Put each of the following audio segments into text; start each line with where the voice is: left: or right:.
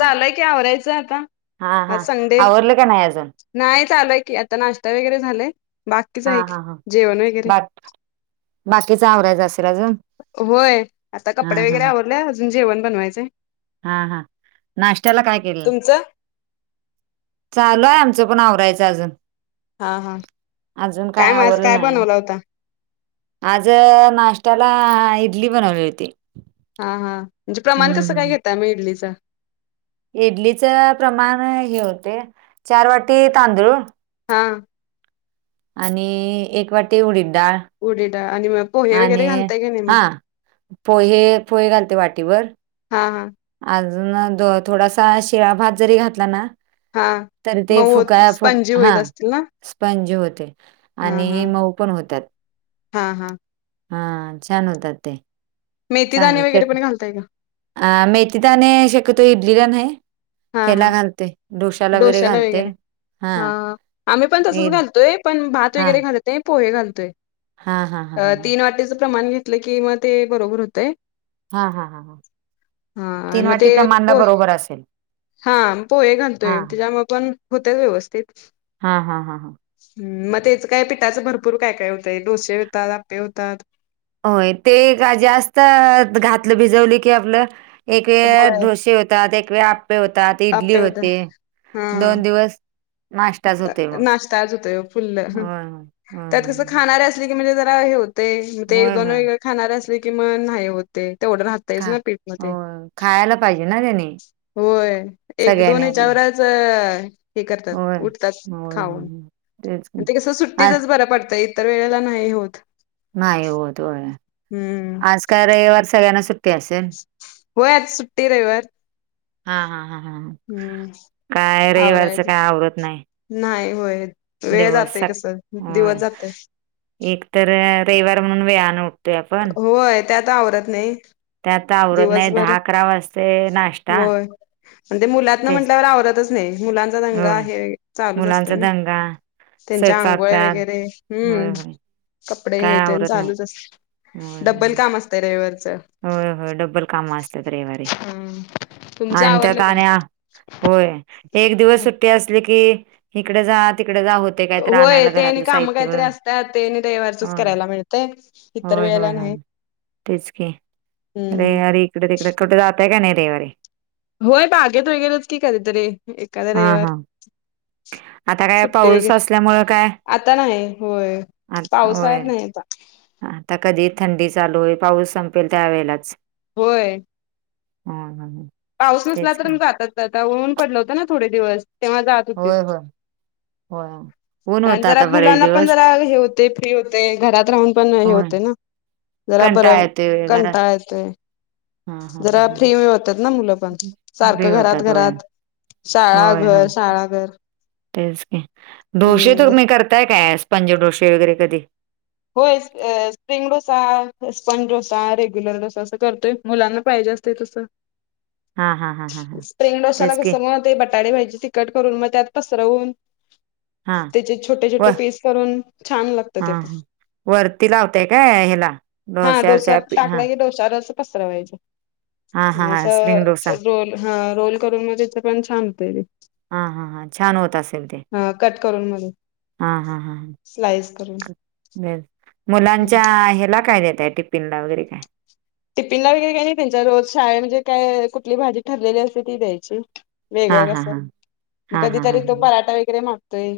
left: चालय की? आवरायचं आता.
right: हा हा
left: आज संडे
right: आवरल का नाही अजून.
left: नाही चालंय की आता. नाश्ता वगैरे झालाय. बाकीच
right: हा
left: आहे. की
right: हा
left: जेवण वगैरे
right: बाकीचा आवरायचं आसल.
left: होय आता कपडे
right: हा
left: वगैरे आवरले. अजून जेवण बनवायचंय.
right: हा हा नाश्त्याला काय केलं.
left: तुमचं
right: चालू आहे आमचं पण आवरायचं अजून.
left: हा हा
right: [inaudible] अजून काय
left: मग आज
right: आवरलं नाही.
left: बनवला होता
right: आज नाष्ट्याला इडली बनवली होती.
left: हा हा म्हणजे प्रमाण
right: हम्म
left: कसं काय
right: हम्
left: घेताय? मग इडलीचा
right: इडलीच प्रमाण हे होते. चार वाटी तांदूळ
left: हा
right: आणि एक वाटी उडीद डाळ.
left: उडीद दाळ आणि मग पोहे
right: आणि
left: वगैरे घालताय की नाही मग
right: हा पोहे, पोहे घालते वाटी भर.
left: हा हा
right: अजून थोडासा शिळा भात जरी घातला ना
left: हा
right: तर ते
left: मग होत
right: फुकाया फुक
left: स्पंजी
right: हा
left: होत असतील ना
right: स्पंजी होते.
left: हा
right: आणि
left: हा
right: हे मऊ पण होतात.
left: हा हा
right: हा छान होतात ते.
left: मेथीदाणे
right: चांगल ते
left: वगैरे पण घालताय का
right: अ मेथी दाणे शकतोर इडलीला नाही.
left: हा हा
right: ह्याला घालते डोश्याला वगैरे घालते.
left: हां हां आम्ही पण
right: ए
left: तसच घालतोय. पण भात
right: हां,
left: वगैरे घालत ते पोहे घालतोय
right: हां, हां, हां,
left: अ
right: हां,
left: तीन वाटीच प्रमाण घेतलं की म ते बरोबर हुतय.
right: हां हां हां हां
left: हा
right: [inaudible] तीन वाटी प्रमाणला बरोबर असेल.
left: हां पोहे घालतोय
right: हां,
left: तेच्यामुळ पण हुतय व्यवस्थित.
right: हां, हां, हां, हां.
left: हम् म त्येच काय पिठाचं भरपूर काय काय हुतंय डोसे होतात, आप्पे होतात.
right: होय ते का जास्त घातलं. भिजवल की आपलं एक वेळ
left: होय
right: ढोसे होत. त्यात एक वेळ आप्पे होतात. इडली
left: आप्पे होतात
right: होते.
left: हा
right: दोन दिवस नाश्ताच होतोय मग
left: नाश्ता आज होतोय फुल्ल
right: व्हय व्हय अहं.
left: ट्रीगमध्ये जरा हे होते ते एक
right: होय, होय,
left: दोन
right: होय.
left: वेगळे खाणारे असले कि मग नाही होत ते तेवढ राहत.
right: खा
left: तेचना पीठ मधे [inaudible]
right: होय, खायला पाहिजे ना त्यानी
left: होय. एक दोन
right: सगळ्यांनी आपल्या.
left: याच्यावर च हे करतात.
right: होय,
left: उठतात
right: होय, होय,
left: खाऊन
right: होय. तेच की.
left: [inaudible] ते कसं
right: आज
left: सुट्टीचच बरं पडतं. इतर वेळेला नाही होत.
right: नाही होत होय
left: हम्म
right: [inaudible] आज काय रविवार सगळ्यांना सुट्टी असेल?
left: [inaudible] होय आज सुट्टी रईवार.
right: हां हां हां हां हां [inaudible] काय रईवारच काय आवरत नाय.
left: न्हाई होय. वेळ जातोय कस दिवस
right: होय.
left: जातय?
right: एक तर रईवार म्हणून वेळान उठतोय आपण.
left: होय त्यात आवरत नई.
right: त्यात आवरत नाही
left: दिवसभर
right: दहा अकरा वाजते
left: [inaudible]
right: नाश्ता
left: होय अन् ते मुलातन म्हंटल्यावर आवरतच नई मुलांचा दंगा
right: होय
left: हे चालूच असतय
right: मुलांचा
left: ना.
right: दंगा
left: तेंच्या आंगोळ्या
right: स्वयंपाकपात
left: वेगैरे
right: होय
left: हम्म.
right: होय
left: कपडे
right: काय
left: हे तेन
right: आवरत नाही
left: चालूच असतय.
right: होय होय
left: डब्बल काम असतय रविवार च.
right: होय होय डब्बल काम आसत्यात रईवारी.
left: हम्म तुमचं
right: अन् त्यात
left: आवरलं
right: आणि
left: काय
right: आ होय एक दिवस सुट्टी असली की हिकड जा तिकड जा होत.
left: होय ते आणि काम कायतरी असत्यात तेन रईवारचच
right: होय
left: करायला मिळतय इतर
right: होय होय
left: वेळेला न्हाई.
right: होय तेच की रे अरे इकड तिकड कुठ जातय का नाय रेईवारी?
left: होय बागेत वगेरेच की कधीतरी एखादा रईवार.
right: ह [inaudible] आता काय पाऊस असल्यामुळे काय?
left: आता नाही होय.
right: आत होय
left: पावसाळ्यात नाही आता
right: आता कधी थंडी चालू हुई पाऊस संपेल त्यावेेळेलाच.
left: व्हय.
right: हां हां हां.
left: पाऊस नसला तर म जातात आता ऊन पडल होत ना थोडे दिवस तेंव्हा जात होते.
right: होय होय व्हय.
left: आणि जरा मुलांना पण जरा हे हुतय फ्री हुतय घरात राहून पण हे
right: होय
left: होतय ना. जरा बर
right: कंटाळा
left: कंटाळा येतोय.
right: हां हां.
left: जरा फ्री होत्यात ना मुलं. पण सारक
right: फ्री
left: घरात
right: होतात होय
left: घरात शाळा
right: होय होय
left: घर शाळा घर.
right: तेच की ढोशे
left: हम्म
right: तुमी करताय काय स्पंज डोशे वगैरे कधी?
left: होय अ spring dosa, sponge dosa, regular dosa असं करतोय मुलांना पाहिजे अस ते तस
right: हा हा हा हा हा
left: स्प्रिंग डोशाला
right: तेच की
left: कसं म ते बटाडे भाजी तिकट करून म त्यात पसरवून
right: हा
left: तेचे छोटे
right: व
left: छोटे पीस करून छान लागत
right: हा
left: ते पण.
right: ह वरती लावताय काय अ हेला?
left: हां डोश्यात टाकला की डोश्यावरच अस पसरवायचं.
right: हा हा
left: आणि
right: हा स्प्रिंग
left: अस
right: डोसा
left: रोल हा रोल करून म जेच पण छान हुतय ते.
right: हा हा हा छान होत असेल ते
left: हां कट करून मधे स्लाइस करून.
right: ब
left: हम्म.
right: मुलांच्या ह्याला काय देताय टिफिन ला वगैरे काय?
left: टिफिन ला वगैरे काही नाही त्यांच्या रोज शाळेेत म्हणजे काय कुठली भाजी ठरलेली असते ती द्यायची.
right: हा
left: वेगळं
right: हा
left: कस
right: हा
left: म
right: हा हा हा
left: कधीतरी तो पराठा वगैरे मागतोय.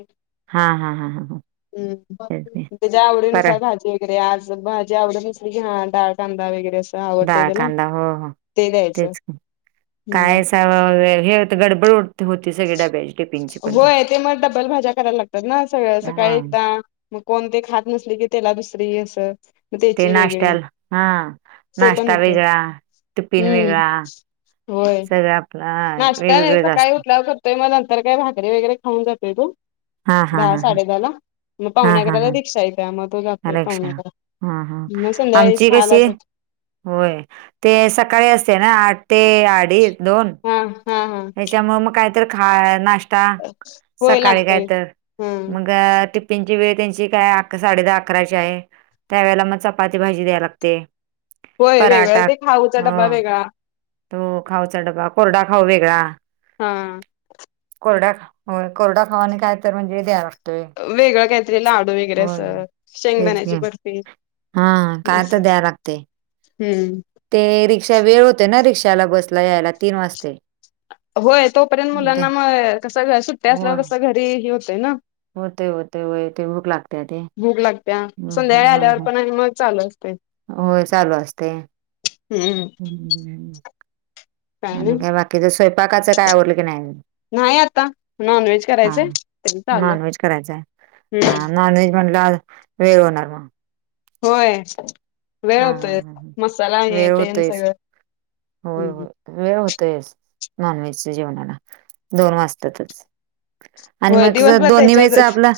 right: हा हा हा हा हा.
left: हम्म
right: तेच की
left: त्याच्या
right: परा
left: आवडीनुसार भाजी गैरे आज भाजी आवडसली की ह डाळ कांदा वगैरे अस.
right: डाळ कांदा हो हो
left: द्यायचं
right: तेच की.
left: हम्म
right: कायच हे होतं गडबड उ
left: होय ते मग डब्बल भाज्या करायला लागतात ना सगळ
right: हा.
left: सकाळी एकदा. मग कोणते खात नसले की त्याला दुसरी असं. म
right: ते
left: तेची वेगळी
right: नाश्त्याला हा
left: ते पण
right: नाश्ता
left: हुतय
right: वेगळा टिफिन
left: हम्म.
right: वेगळा
left: व्हय.
right: सगळं आपल आ
left: नाष्टा नाई सकाळी उठल्याव कर ते म नंतर काय भाकरीे वगैरे खाऊन जातोय तो
right: हा हा
left: धा
right: हा हा
left: साडेधा ला. म
right: हा
left: पावणे
right: हा
left: आकरा
right: हा.
left: रिक्षा हाय. त्या म तो जातोय
right: परीक्षा
left: पावणे करा
right: हा हा
left: म संध्याकाळी
right: आमची
left: सहालाच
right: कशी
left: येतो.
right: होय ते सकाळी असते ना आठ ते अडी दोन.
left: हा हा हा
right: त्याच्यामुळे मग काहीतरी खाय नाश्त ता,
left: होय
right: सकाळी काय
left: लागतोय
right: तर.
left: हा
right: मग टि फींची वेळ त्यांची काय साडेदहा, अकराची आहे. त्यावेेळेला मग चपाती भाजी द्याय लागते.
left: होय, वेगवेगळं.
right: पराठा
left: ते खाऊचा डब्बा
right: हो
left: वेगळा.
right: तो खाऊचा डबा. कोरडा खाऊ वेगळा.
left: हा.
right: कोरड्या खा, होय कोरडा खाऊ आन काय तर म्हणजे द्यायं लागतंय.
left: वेगळं काय त हे लाडू वगैरे असं,
right: तेच
left: शेंगदाण्याची
right: की
left: बर्फी
right: हा काय तर
left: असं.
right: द्याय लागते.
left: हम्म.
right: ते रिक्षा वेळ होते ना रिक्षाला, बसला यायला तीन वाजते.
left: होय. तोपर्यंत मुलांना मग कसं, सुट्टी
right: होय.
left: असल्यावर कसं घरी हे होतय ना.
right: होते होते होय ते भूक लागते ते
left: भूक लागत्या. संध्याकाळी आल्यावर
right: ह
left: पण अ मग चालू असते.
right: होय, चालू असते.
left: हम्म
right: आणि काय बाकीच. स्वयंपाकाचं काय आवरलं की नाही आणि?
left: नाही आता. नॉनव्हेज करायचंय. तेच चालू आहे.
right: नॉनव्हेज करायचंय. हा,
left: हम्म
right: नॉनव्हेज म्हंटल्यावर, वेळ होणार मग.
left: होय, वेळ होतोय.
right: हा
left: मसाला हे
right: वेळ
left: तेन
right: होतोयच
left: सगळं.
right: होय होय वेळ होतोयच, नॉनव्हेजच्या जेवणाला. दोन वाजतातच. आणि
left: होय
right: मग ज
left: दिवसभर
right: दोन्ही वेळेच
left: त्याच्यातच
right: आपलं.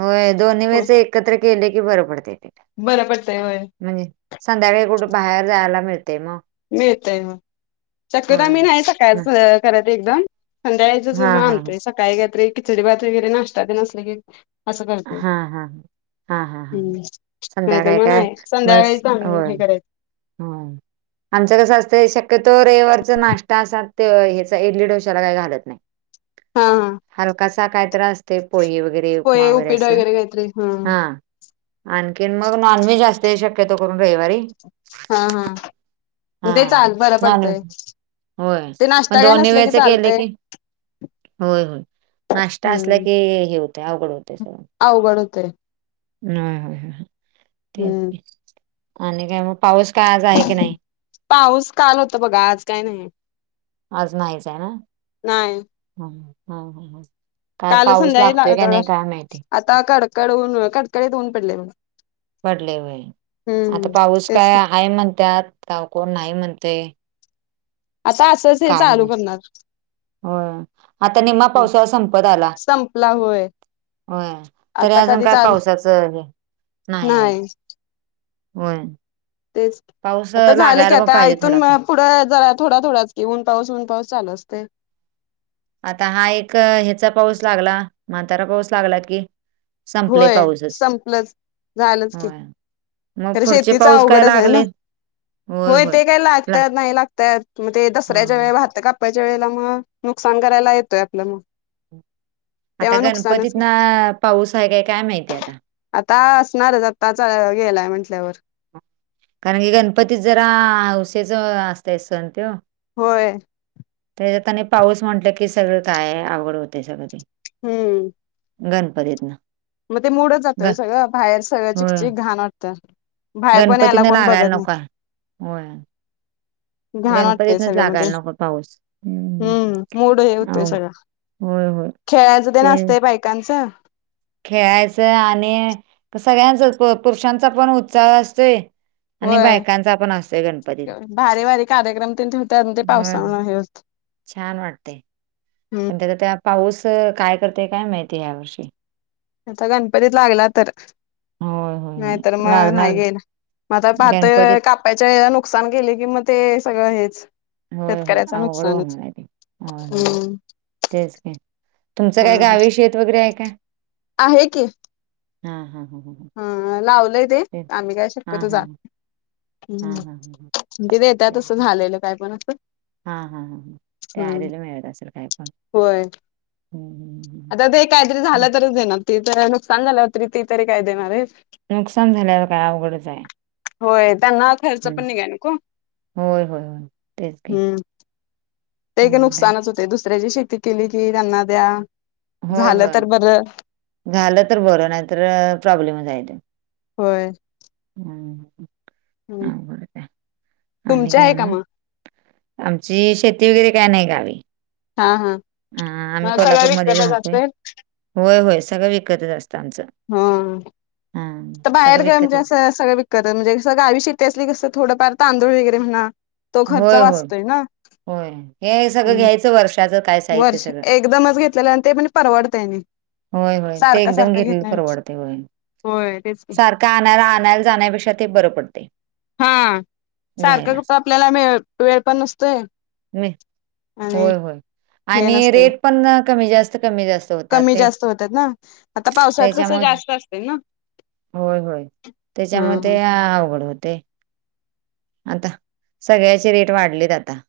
right: होय, दोन्ही वेळच एक कत्र केले कि बर पडते ते.
left: बरं पडतय होय.
right: म्हणजे, संध्याकाळी कुठे बाहेर जायला मिळते मग.
left: मिळतय मग. शक्यतो आम्ही
right: होय
left: नाही सकाळच करत एकदम. संध्याकाळच
right: हा
left: म्हणून
right: हा
left: आणतोय, सकाळी काहीतरी किचडी, भात वगैरे नाश्ता ते नसले की. असं
right: हा..
left: करतोय
right: हा. हा.. हा.. हा.
left: हम्म नाहीतर
right: संध्याकाळी
left: मग
right: काय
left: नाही
right: मस्त,
left: संध्याकाळीच
right: हो
left: आम्ही हे करायचं
right: हम. आमचं कसं असतंय, शक्यतो रविवारचा नाश्ता असाच. त्यो ह्याचा इडली, डोश्याला काही घालत नाही.
left: हा हा
right: हलकासा कायतरी असते, पोहे वगैरे.
left: पोहे
right: मावर
left: उपीट
right: असं.
left: वगैरे काहीतरी
right: हा. आणखीन मग नॉनव्हेज असतंय शक्यतो करून रविवारी.
left: हा.. हा.
right: हा
left: ते चाल बरं
right: नॉन,
left: पडतंय
right: होय.
left: ते
right: पण
left: नाश्ता काय
right: दोन्ही
left: नसलं
right: वेळचे केले
left: चालतंय
right: की होय.. होय. नाश्ता असला
left: हम्म
right: की हे होते, अवघड होते सगळं.
left: अवघड होतंय.
right: नाय हाय, ते
left: हम्म
right: आणि काय मग? पाऊस काय आज आहे की नाही?
left: पाऊस काल होता बघा, आज काय नाही.
right: आज नाहीच आहे ना?
left: नाही
right: ह. काय
left: काल
right: पाऊस
left: संध्याकाळी
right: लागतोय
left: लागला
right: का
left: तेवढा
right: नाही, काय माहितीय.
left: आता कडकड उन, कडकडीत उन पडले बघ.
right: पडले होय. आता पाऊस
left: तेच
right: काय
left: की
right: आहे म्हणतात का कोण नाही म्हणते.
left: आता असंच हे
right: काय
left: चालू
right: नाही
left: करणारं.
right: होय, आता निम्मा पावसाळा संपत आला.
left: संपला हो.
right: होय तरी अजून काय
left: चाल
right: पावसाच हे नाही. होय.
left: तेच
right: पाऊस
left: आता झालं की
right: लागायला पण
left: आता
right: पाहिजे
left: इथून म.
right: थोडाफार
left: पुथढं जरा थोडा थोडाच क ऊनऊस ऊन पाऊसचाल असते.
right: आता हा एक ह्याचा पाऊस लागला म्हातारा पाऊस लागला की. संपले
left: होय
right: पाऊसच
left: संपलंच झायलच क.
right: होय मग
left: तर
right: पुढचे
left: शेतीच
right: पाऊस काय
left: अवघडच आहे
right: लागले
left: ना. होय ते काही
right: ला
left: लागतात नाही लागतात ते दसऱ्याच्या
right: होय.
left: वेळळी वाहत का. बापाच्या वेळेला मग नुकसान करायला येतोय आपलं म.
right: आता गणपतीत
left: की
right: ना पाऊस आहे काय काय माहितीय आता.
left: आता असणारच आता गेलाय म्हंटल्यावर.
right: कारण की गणपती जरा हौसेच असतय सण ते.
left: होय.
right: त्याच्या त्यांने पाऊस म्हटलं की सगळं काय आवड होते सगळ.
left: हम्म.
right: गणपतीत ना.
left: मग ते मोडत जातं सगळं बाहेर सगळं
right: होय
left: चिकचिक घाण वाटत. तर बाहेर पण यायला
right: गणपतीनं
left: कोण
right: लागायला
left: बघत नाही.
right: नको आहे. होय
left: घण वाटतय
right: गणपतीतनच
left: सगळ्या म
right: लागायला नको पाऊस.
left: हम्म मोड हे होतय
right: अवघ
left: सगळं.
right: होय होय
left: खेळायचं ते नसतय बायकांचं.
right: खेळायचं आणि सगळ्यांच पुरुषांचा पण उत्साह असतोय. आणि
left: होय
right: बायकांचा पण असतोय गणपतीला
left: भारी भारी कार्यक्रम ते ठेवतात ते
right: हम ह.
left: पावसामुळे हे होत
right: छान वाटते
left: हम्म
right: पण त्याचा त्या पाऊस काय करते काय माहितीय यावर्षी.
left: आता गणपतीत लागला तर.
right: होय होय होय
left: नाहीत मग
right: लागणार
left: नाही गेल म आता पाहत
right: गणपती
left: काप. नुकसान केले कि म ते सगळं हेच.
right: होय होय
left: शेतकऱ्याचं
right: अवघड
left: नुकसानच
right: होणार आहे ते होय होय.
left: हम्म.
right: तेच काय तुमचं काय
left: हा
right: गावी शेत वगैरे आहे का.
left: आहे की.
right: हा हा हा हा ह.
left: हा लावलंय ते आम्ही काय
right: हा
left: शक्यत
right: हा
left: जा.
right: हा
left: हम्म
right: हा ह
left: तिेत
right: तेच
left: तसं
right: की.
left: झालेलं काय पण असं.
right: हा हा ह ते
left: हम्म
right: आलेला मिळत असेल काय पण.
left: होय
right: हम्म हम्म हम्म
left: आता ते काहीतरी झालं
right: हम्म.
left: तरच देणार. ति ज नुक सांगाला होतरी ती तरी काय देणार आहे.
right: नुकसान झाल्यावर काय अवघडच आहे
left: होय त्यांना खर्च
right: हम्म.
left: पण निघा नक.
right: होय होय होय तेच घी.
left: ते का नुकसानच होते दुसऱ्याची शेती केली कि त्यांना द्या.
right: होय होय झालं तर बरं नाही तर प्रॉब्लेमचयच.
left: होय.
right: हम अकड का अन
left: तुमचे आहे का
right: कायम.
left: मग?
right: आमची शेती वगैरे काय नाही गावी.
left: हा हा
right: अ आम्ही
left: म सगळ्या
right: कोल्हापूरमध्येच राहतोय
left: विकतचातत.
right: होय होय सगळं विकतच असतं आमचं.
left: हा
right: हा सगंळ विकत
left: सगंळ विकत म्हणजे गावी शेतीे असली कस थोडफार तांदूळ वगैरे म्हणा तो खर्च
right: होय, होय.
left: वाचतोय ना
right: होय. हे सगळं
left: हम्म
right: घ्यायचं वर्षाचं काय साहित्य
left: वर्ष
right: सगळं.
left: एकदमच घेतलेलं ते पण परवडतयनी
right: होय, होय. ते
left: सारखं
right: एकदम
left: सारखं
right: घेतलेलं
left: घेतन्या पेक्षा नाही होय तेच
right: का आणाला आणायला जाण्यापेक्षा ते बरं पडतय
left: हा सारखं कुठ आपल्याला वेळ पण नसतोय.
right: नाही,
left: आणि
right: होय होय.
left: हे
right: आणि
left: नसतय
right: रेट पण कमी जास्त कमी जास्त होतात
left: कमी
right: ते
left: जास्त होतात ना आता पावसात कसं
right: त्याच्यामुळे
left: जास्त असत ना
right: होय होय, त्याच्यामुळ
left: हम्म
right: ते अवघड होतय. आता सगळ्याचे रेट वाढलेत आता